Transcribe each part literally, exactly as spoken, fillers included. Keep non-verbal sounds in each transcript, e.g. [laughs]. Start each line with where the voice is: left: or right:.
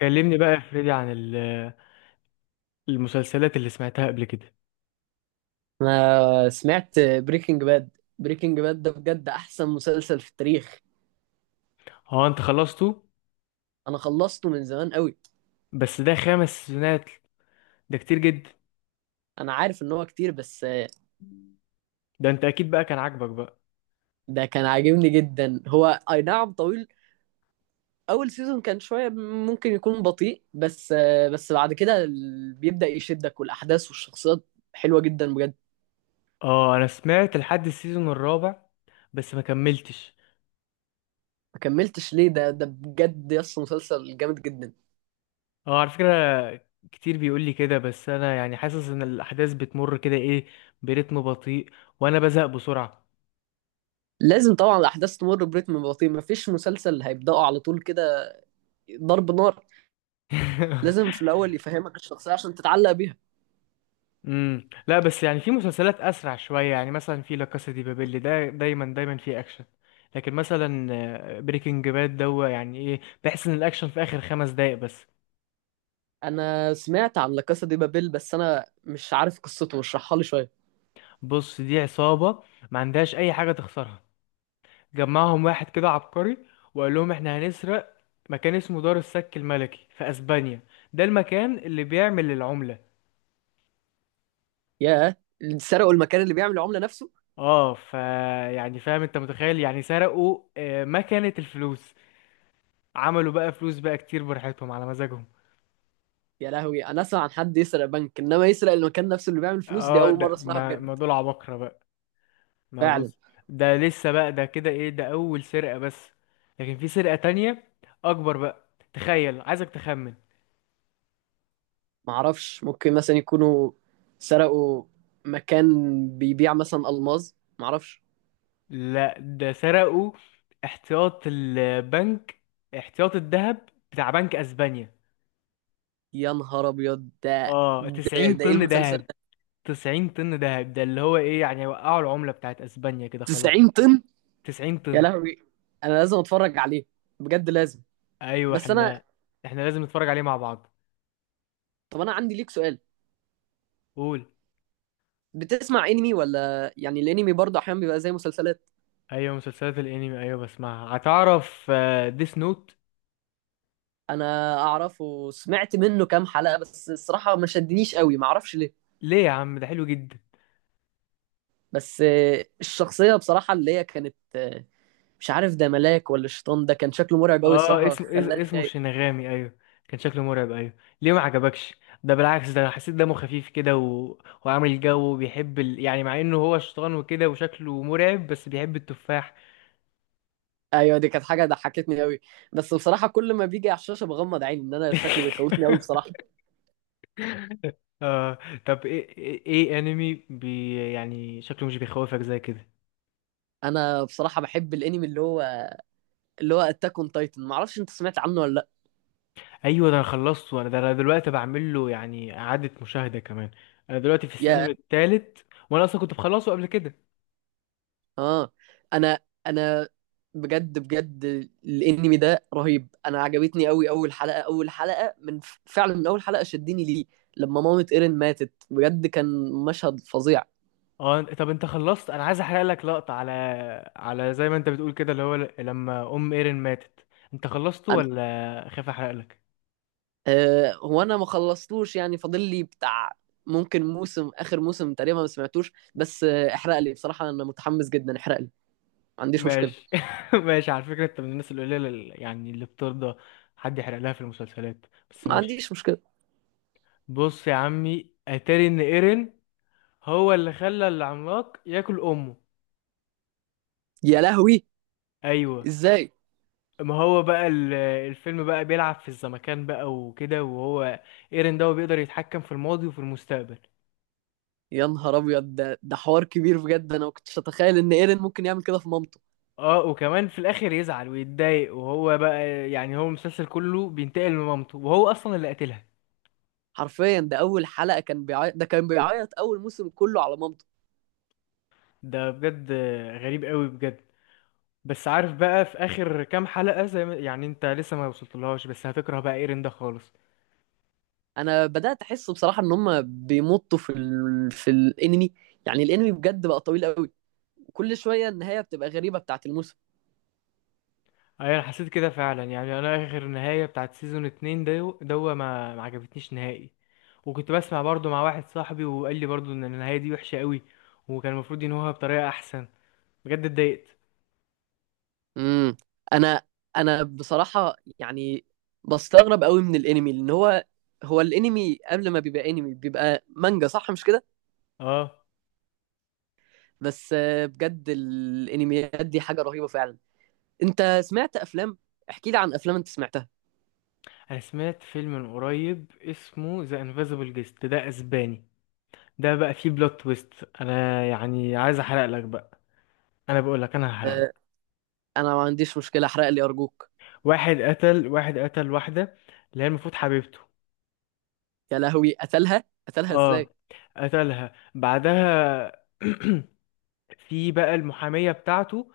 left: كلمني بقى يا فريدي عن ال- المسلسلات اللي سمعتها قبل كده.
right: انا سمعت بريكنج باد. بريكنج باد ده بجد احسن مسلسل في التاريخ.
left: هو انت خلصته؟
right: انا خلصته من زمان قوي.
left: بس ده خمس سيزونات، ده كتير جدا.
right: انا عارف ان هو كتير بس.
left: ده انت اكيد بقى كان عاجبك بقى.
right: ده كان عاجبني جدا هو. اي نعم طويل. اول سيزون كان شوية، ممكن يكون بطيء بس بس بعد كده ال- بيبدأ يشدك، والاحداث والشخصيات حلوة جدا بجد.
left: اه، انا سمعت لحد السيزون الرابع بس ما كملتش.
right: ما كملتش ليه؟ ده ده بجد يس مسلسل جامد جدا.
left: اه على فكرة، كتير بيقول لي كده، بس انا يعني حاسس ان الاحداث بتمر كده ايه، برتم بطيء، وانا بزهق بسرعة.
right: لازم طبعا الاحداث تمر برتم بطيء، مفيش مسلسل هيبدأه على طول كده ضرب نار. لازم
left: [laughs]
right: في الاول يفهمك الشخصية عشان تتعلق بيها.
left: امم لا بس يعني في مسلسلات اسرع شويه، يعني مثلا في لا كاسا دي بابيل ده دايما دايما في اكشن. لكن مثلا آه، بريكنج باد دو، يعني ايه، بحس ان الاكشن في اخر خمس دقايق بس.
right: انا سمعت عن لا كاسا دي بابيل بس انا مش عارف قصته، اشرحها لي شويه.
left: بص، دي عصابه ما عندهاش اي حاجه تخسرها. جمعهم واحد كده عبقري وقال لهم احنا هنسرق مكان اسمه دار السك الملكي في اسبانيا، ده المكان اللي بيعمل العمله.
right: ياه. اللي سرقوا المكان اللي بيعمل العمله نفسه؟
left: اه، ف يعني فاهم، انت متخيل؟ يعني سرقوا آه، مكنه الفلوس. عملوا بقى فلوس بقى كتير، براحتهم على مزاجهم.
right: يا لهوي، انا اسمع عن حد يسرق بنك، انما يسرق المكان نفسه اللي بيعمل فلوس، دي
left: اه
right: اول مره
left: ده
right: اسمعها
left: ما
right: بجد.
left: ما دول عباقرة بقى. ما
right: فعلا.
left: بص، ده لسه بقى ده كده ايه، ده اول سرقة بس. لكن في سرقة تانية اكبر بقى، تخيل، عايزك تخمن.
right: ما اعرفش، ممكن مثلا يكونوا سرقوا مكان بيبيع مثلا الماظ، ما اعرفش.
left: لا، ده سرقوا احتياط البنك، احتياط الذهب بتاع بنك اسبانيا.
right: يا نهار ابيض ده
left: اه،
right: ده,
left: تسعين
right: ده ايه
left: طن
right: المسلسل؟
left: ذهب. تسعين طن ذهب، ده اللي هو ايه يعني، وقعوا العملة بتاعت اسبانيا كده خلاص.
right: 90 طن.
left: تسعين
right: يا
left: طن.
right: لهوي، انا لازم اتفرج عليه، بجد لازم.
left: ايوه،
right: بس انا.
left: احنا احنا لازم نتفرج عليه مع بعض.
right: طب انا عندي ليك سؤال.
left: قول.
right: بتسمع انمي؟ ولا يعني الانمي برضه احيانا بيبقى زي مسلسلات؟
left: ايوه، مسلسلات الانمي ايوه بسمعها. هتعرف ديس نوت؟
right: انا اعرفه وسمعت منه كام حلقة، بس الصراحة ما شدنيش قوي، ما اعرفش ليه.
left: ليه يا عم، ده حلو جدا.
right: بس آه، الشخصية بصراحة اللي هي كانت، آه، مش عارف ده ملاك ولا شيطان، ده كان شكله مرعب قوي
left: اه
right: الصراحة،
left: اسمه اس-
right: خلاني
left: اسمه
right: خايف.
left: شينغامي، ايوه كان شكله مرعب، ايوه. ليه ما عجبكش؟ ده بالعكس، ده انا حسيت دمه خفيف كده و... وعامل جو، وبيحب ال... يعني، مع انه هو شيطان وكده وشكله مرعب بس بيحب التفاح.
right: ايوه، دي كانت حاجة ضحكتني قوي. بس بصراحة كل ما بيجي على الشاشة بغمض عيني، ان انا شكله بيخوفني قوي
left: [laughs]
right: بصراحة.
left: آه طب ايه ايه إيه انمي بي يعني شكله مش بيخوفك زي كده؟
right: انا بصراحة بحب الانمي اللي هو اللي هو اتاك اون تايتن، ما اعرفش انت سمعت عنه ولا لا.
left: ايوه ده انا خلصته، انا ده انا دلوقتي بعمل له يعني اعاده مشاهده كمان. انا دلوقتي في
right: يا
left: السيزون الثالث، وانا اصلا كنت مخلصه قبل كده.
right: اه انا انا بجد بجد الانمي ده رهيب، انا عجبتني قوي اول حلقه اول حلقه من فعلا من اول حلقه شدني ليه. لما مامة ايرين ماتت بجد كان مشهد فظيع.
left: اه، أنت- طب انت خلصت؟ انا عايز احرق لك لقطه على على زي ما انت بتقول كده، اللي هو ل- لما ام ايرين ماتت. انت خلصته
right: انا
left: ولا خايف احرق لك؟
right: آه هو انا ما خلصتوش، يعني فاضل لي بتاع ممكن موسم اخر موسم تقريبا، ما سمعتوش، بس آه احرق لي بصراحه، انا متحمس جدا، احرق لي، ما عنديش مشكله.
left: ماشي. [laughs] ماشي، على فكره انت من الناس القليله اللي- يعني اللي بترضى حد يحرق لها في المسلسلات، بس
right: ما
left: ماشي.
right: عنديش مشكله.
left: بص يا عمي، اتاري ان ايرين هو اللي خلى العملاق ياكل امه.
right: يا لهوي،
left: ايوه،
right: ازاي؟
left: ما هو بقى ال- الفيلم بقى بيلعب في الزمكان بقى وكده، وهو ايرين ده هو بيقدر يتحكم في الماضي وفي المستقبل.
right: يا نهار ابيض ده ده حوار كبير بجد، انا ما كنتش اتخيل ان ايرين ممكن يعمل كده في مامته.
left: اه، وكمان في الاخر يزعل ويتضايق، وهو بقى يعني هو المسلسل كله بينتقم لمامته وهو اصلا اللي قتلها.
right: حرفيا ده اول حلقه كان بيعيط ده كان بيعيط اول موسم كله على مامته.
left: ده بجد غريب قوي بجد. بس عارف بقى في اخر كام حلقة، زي ما يعني انت لسه ما وصلتلهاش، بس هتكره بقى ايرين ده خالص.
right: انا بدات احس بصراحه ان هم بيمطوا في ال... في الانمي، يعني الانمي بجد بقى طويل قوي، وكل شويه النهايه بتبقى غريبه بتاعت الموسم.
left: ايوه، انا حسيت كده فعلا. يعني انا اخر نهاية بتاعت سيزون اتنين ده دوا ما ما عجبتنيش نهائي. وكنت بسمع برضو مع واحد صاحبي، وقال لي برضو ان النهايه دي وحشه قوي، وكان المفروض ينهوها بطريقه احسن. بجد اتضايقت.
right: امم انا انا بصراحه يعني بستغرب قوي من الانمي، لان هو هو الانمي قبل ما بيبقى انمي بيبقى مانجا، صح مش كده؟
left: اه،
right: بس آه، بجد الانميات دي حاجه رهيبه فعلا. انت سمعت افلام؟ احكي لي عن افلام انت سمعتها.
left: انا سمعت فيلم من قريب اسمه ذا انفيزبل جيست، ده اسباني. ده بقى فيه بلوت تويست، انا يعني عايز احرق لك بقى. انا بقول لك انا هحرق لك.
right: انا ما عنديش مشكله، احرق لي ارجوك.
left: واحد قتل واحد قتل واحده، اللي هي المفروض حبيبته.
right: يا لهوي، قتلها؟ قتلها
left: اه،
right: ازاي؟
left: قتلها بعدها. [clears throat] في بقى المحاميه بتاعته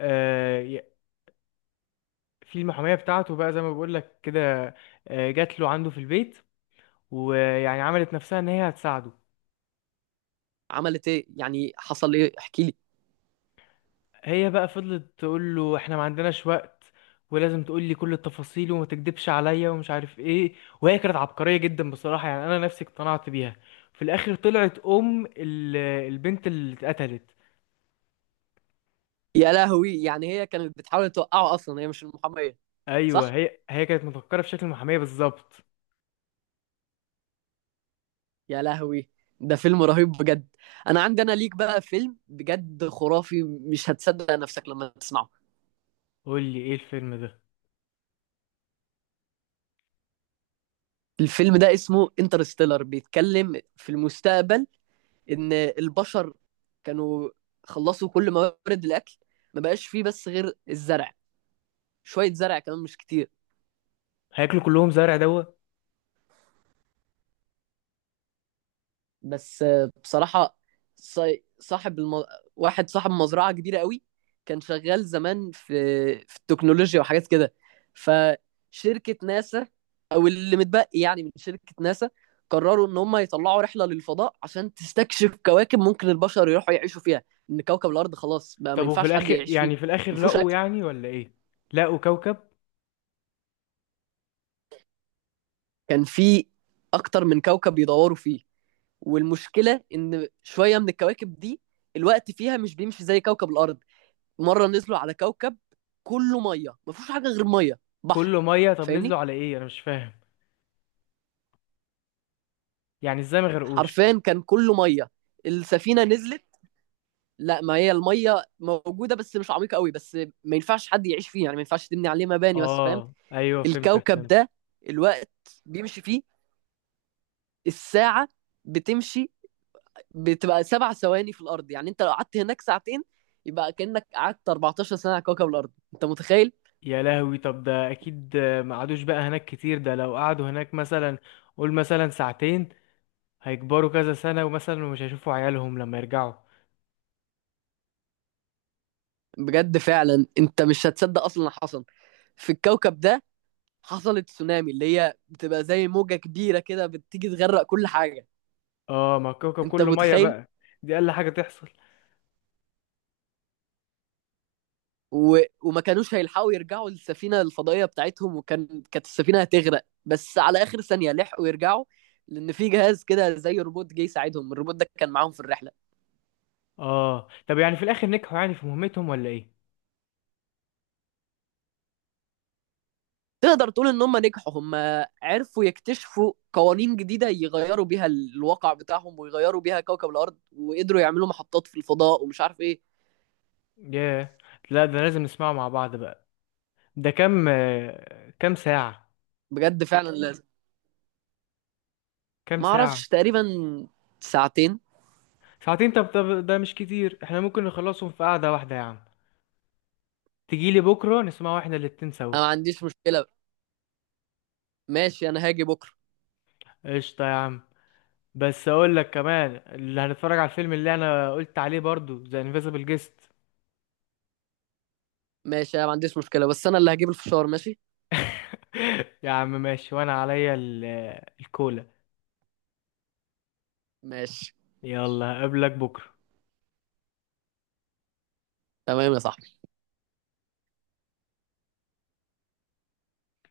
left: آه، في المحامية بتاعته بقى زي ما بقول لك كده، آه، جات له عنده في البيت، ويعني عملت نفسها ان هي هتساعده.
right: عملت ايه؟ يعني حصل ايه؟ احكي لي.
left: هي بقى فضلت تقول له احنا ما عندناش وقت، ولازم تقول لي كل التفاصيل، وما تكدبش عليا، ومش عارف ايه. وهي كانت عبقرية جدا بصراحة، يعني انا نفسي اقتنعت بيها. في الاخر طلعت ام ال- البنت اللي اتقتلت.
right: يا لهوي، يعني هي كانت بتحاول توقعه؟ اصلا هي مش المحاميه؟ صح.
left: ايوه، هي هي كانت مفكرة في شكل المحامية بالظبط.
right: يا لهوي. ده فيلم رهيب بجد. انا عندي انا ليك بقى فيلم بجد خرافي، مش هتصدق نفسك لما تسمعه.
left: قول لي ايه الفيلم ده.
right: الفيلم ده اسمه انترستيلر، بيتكلم في المستقبل ان البشر كانوا خلصوا كل موارد الاكل، ما بقاش فيه بس غير الزرع، شويه زرع كمان مش كتير.
left: هياكلوا كلهم زرع دوا؟
right: بس آه، بصراحة ص- صاحب الم... واحد صاحب مزرعة كبيرة قوي، كان شغال زمان في في التكنولوجيا وحاجات كده. فشركة ناسا، أو اللي متبقي يعني من شركة ناسا، قرروا إن هم يطلعوا رحلة للفضاء عشان تستكشف كواكب ممكن البشر يروحوا يعيشوا فيها، إن كوكب الأرض خلاص بقى ما
left: طب وفي
right: ينفعش حد
left: الاخر،
right: يعيش فيه.
left: يعني في الاخر
right: ما فيهوش
left: لقوا،
right: أكل.
left: يعني ولا ايه؟ لقوا كوكب
right: كان في أكتر من كوكب بيدوروا فيه، والمشكلة إن شوية من الكواكب دي الوقت فيها مش بيمشي زي كوكب الأرض. مره نزلوا على كوكب كله ميه، ما فيهوش حاجه غير ميه
left: كله
right: بحر.
left: ميه؟ طب
right: فاهمني.
left: نزلوا على ايه، انا مش فاهم. يعني ازاي ما غرقوش؟
right: حرفيا كان كله ميه. السفينه نزلت. لا، ما هي الميه موجوده بس مش عميقه قوي، بس ما ينفعش حد يعيش فيه، يعني ما ينفعش تبني عليه مباني، بس فاهم.
left: اه ايوه، فهمتك،
right: الكوكب
left: فهمت.
right: ده الوقت بيمشي فيه، الساعه بتمشي بتبقى سبع ثواني في الارض، يعني انت لو قعدت هناك ساعتين يبقى كانك قعدت 14 سنه على كوكب الارض، انت متخيل؟
left: يا لهوي، طب ده اكيد ما قعدوش بقى هناك كتير، ده لو قعدوا هناك مثلا، قول مثلا ساعتين، هيكبروا كذا سنة، ومثلا مش هيشوفوا عيالهم لما يرجعوا.
right: بجد فعلا، انت مش هتصدق اصلا اللي حصل في الكوكب ده. حصلت تسونامي اللي هي بتبقى زي موجة كبيرة كده بتيجي تغرق كل حاجة.
left: اه، ما الكوكب
right: انت
left: كله ميه
right: متخيل؟
left: بقى، دي اقل حاجة تحصل.
right: و... وما كانوش هيلحقوا يرجعوا للسفينة الفضائية بتاعتهم، وكان كانت السفينة هتغرق، بس على آخر ثانية لحقوا يرجعوا، لأن في جهاز كده زي روبوت جه يساعدهم، الروبوت ده كان معاهم في الرحلة.
left: اه، طب يعني في الاخر نجحوا يعني في مهمتهم، ولا ايه؟
right: تقدر تقول إن هم نجحوا، هم عرفوا يكتشفوا قوانين جديدة يغيروا بيها الواقع بتاعهم، ويغيروا بيها كوكب الأرض، وقدروا يعملوا محطات في الفضاء ومش عارف إيه.
left: ياه. لا ده لازم نسمعه مع بعض بقى. ده كام آه، كام ساعة؟
right: بجد فعلا لازم.
left: كام
right: ما
left: ساعة؟
right: أعرفش تقريبا، ساعتين.
left: ساعتين؟ طب طب، ده مش كتير، احنا ممكن نخلصهم في قعدة واحدة يا عم. تجيلي بكرة نسمعه احنا الاتنين سوا؟
right: انا ما عنديش مشكله. ماشي، انا هاجي بكره.
left: قشطة يا عم. بس اقول لك كمان اللي هنتفرج على الفيلم اللي انا قلت عليه برضو، ذا انفيزبل جيست.
right: ماشي، انا ما عنديش مشكله، بس انا اللي هجيب الفشار، ماشي.
left: [laughs] يا عم ماشي، وانا عليا ال- الكولا.
right: ماشي،
left: يلا اقابلك بكرة.
right: تمام يا صاحبي.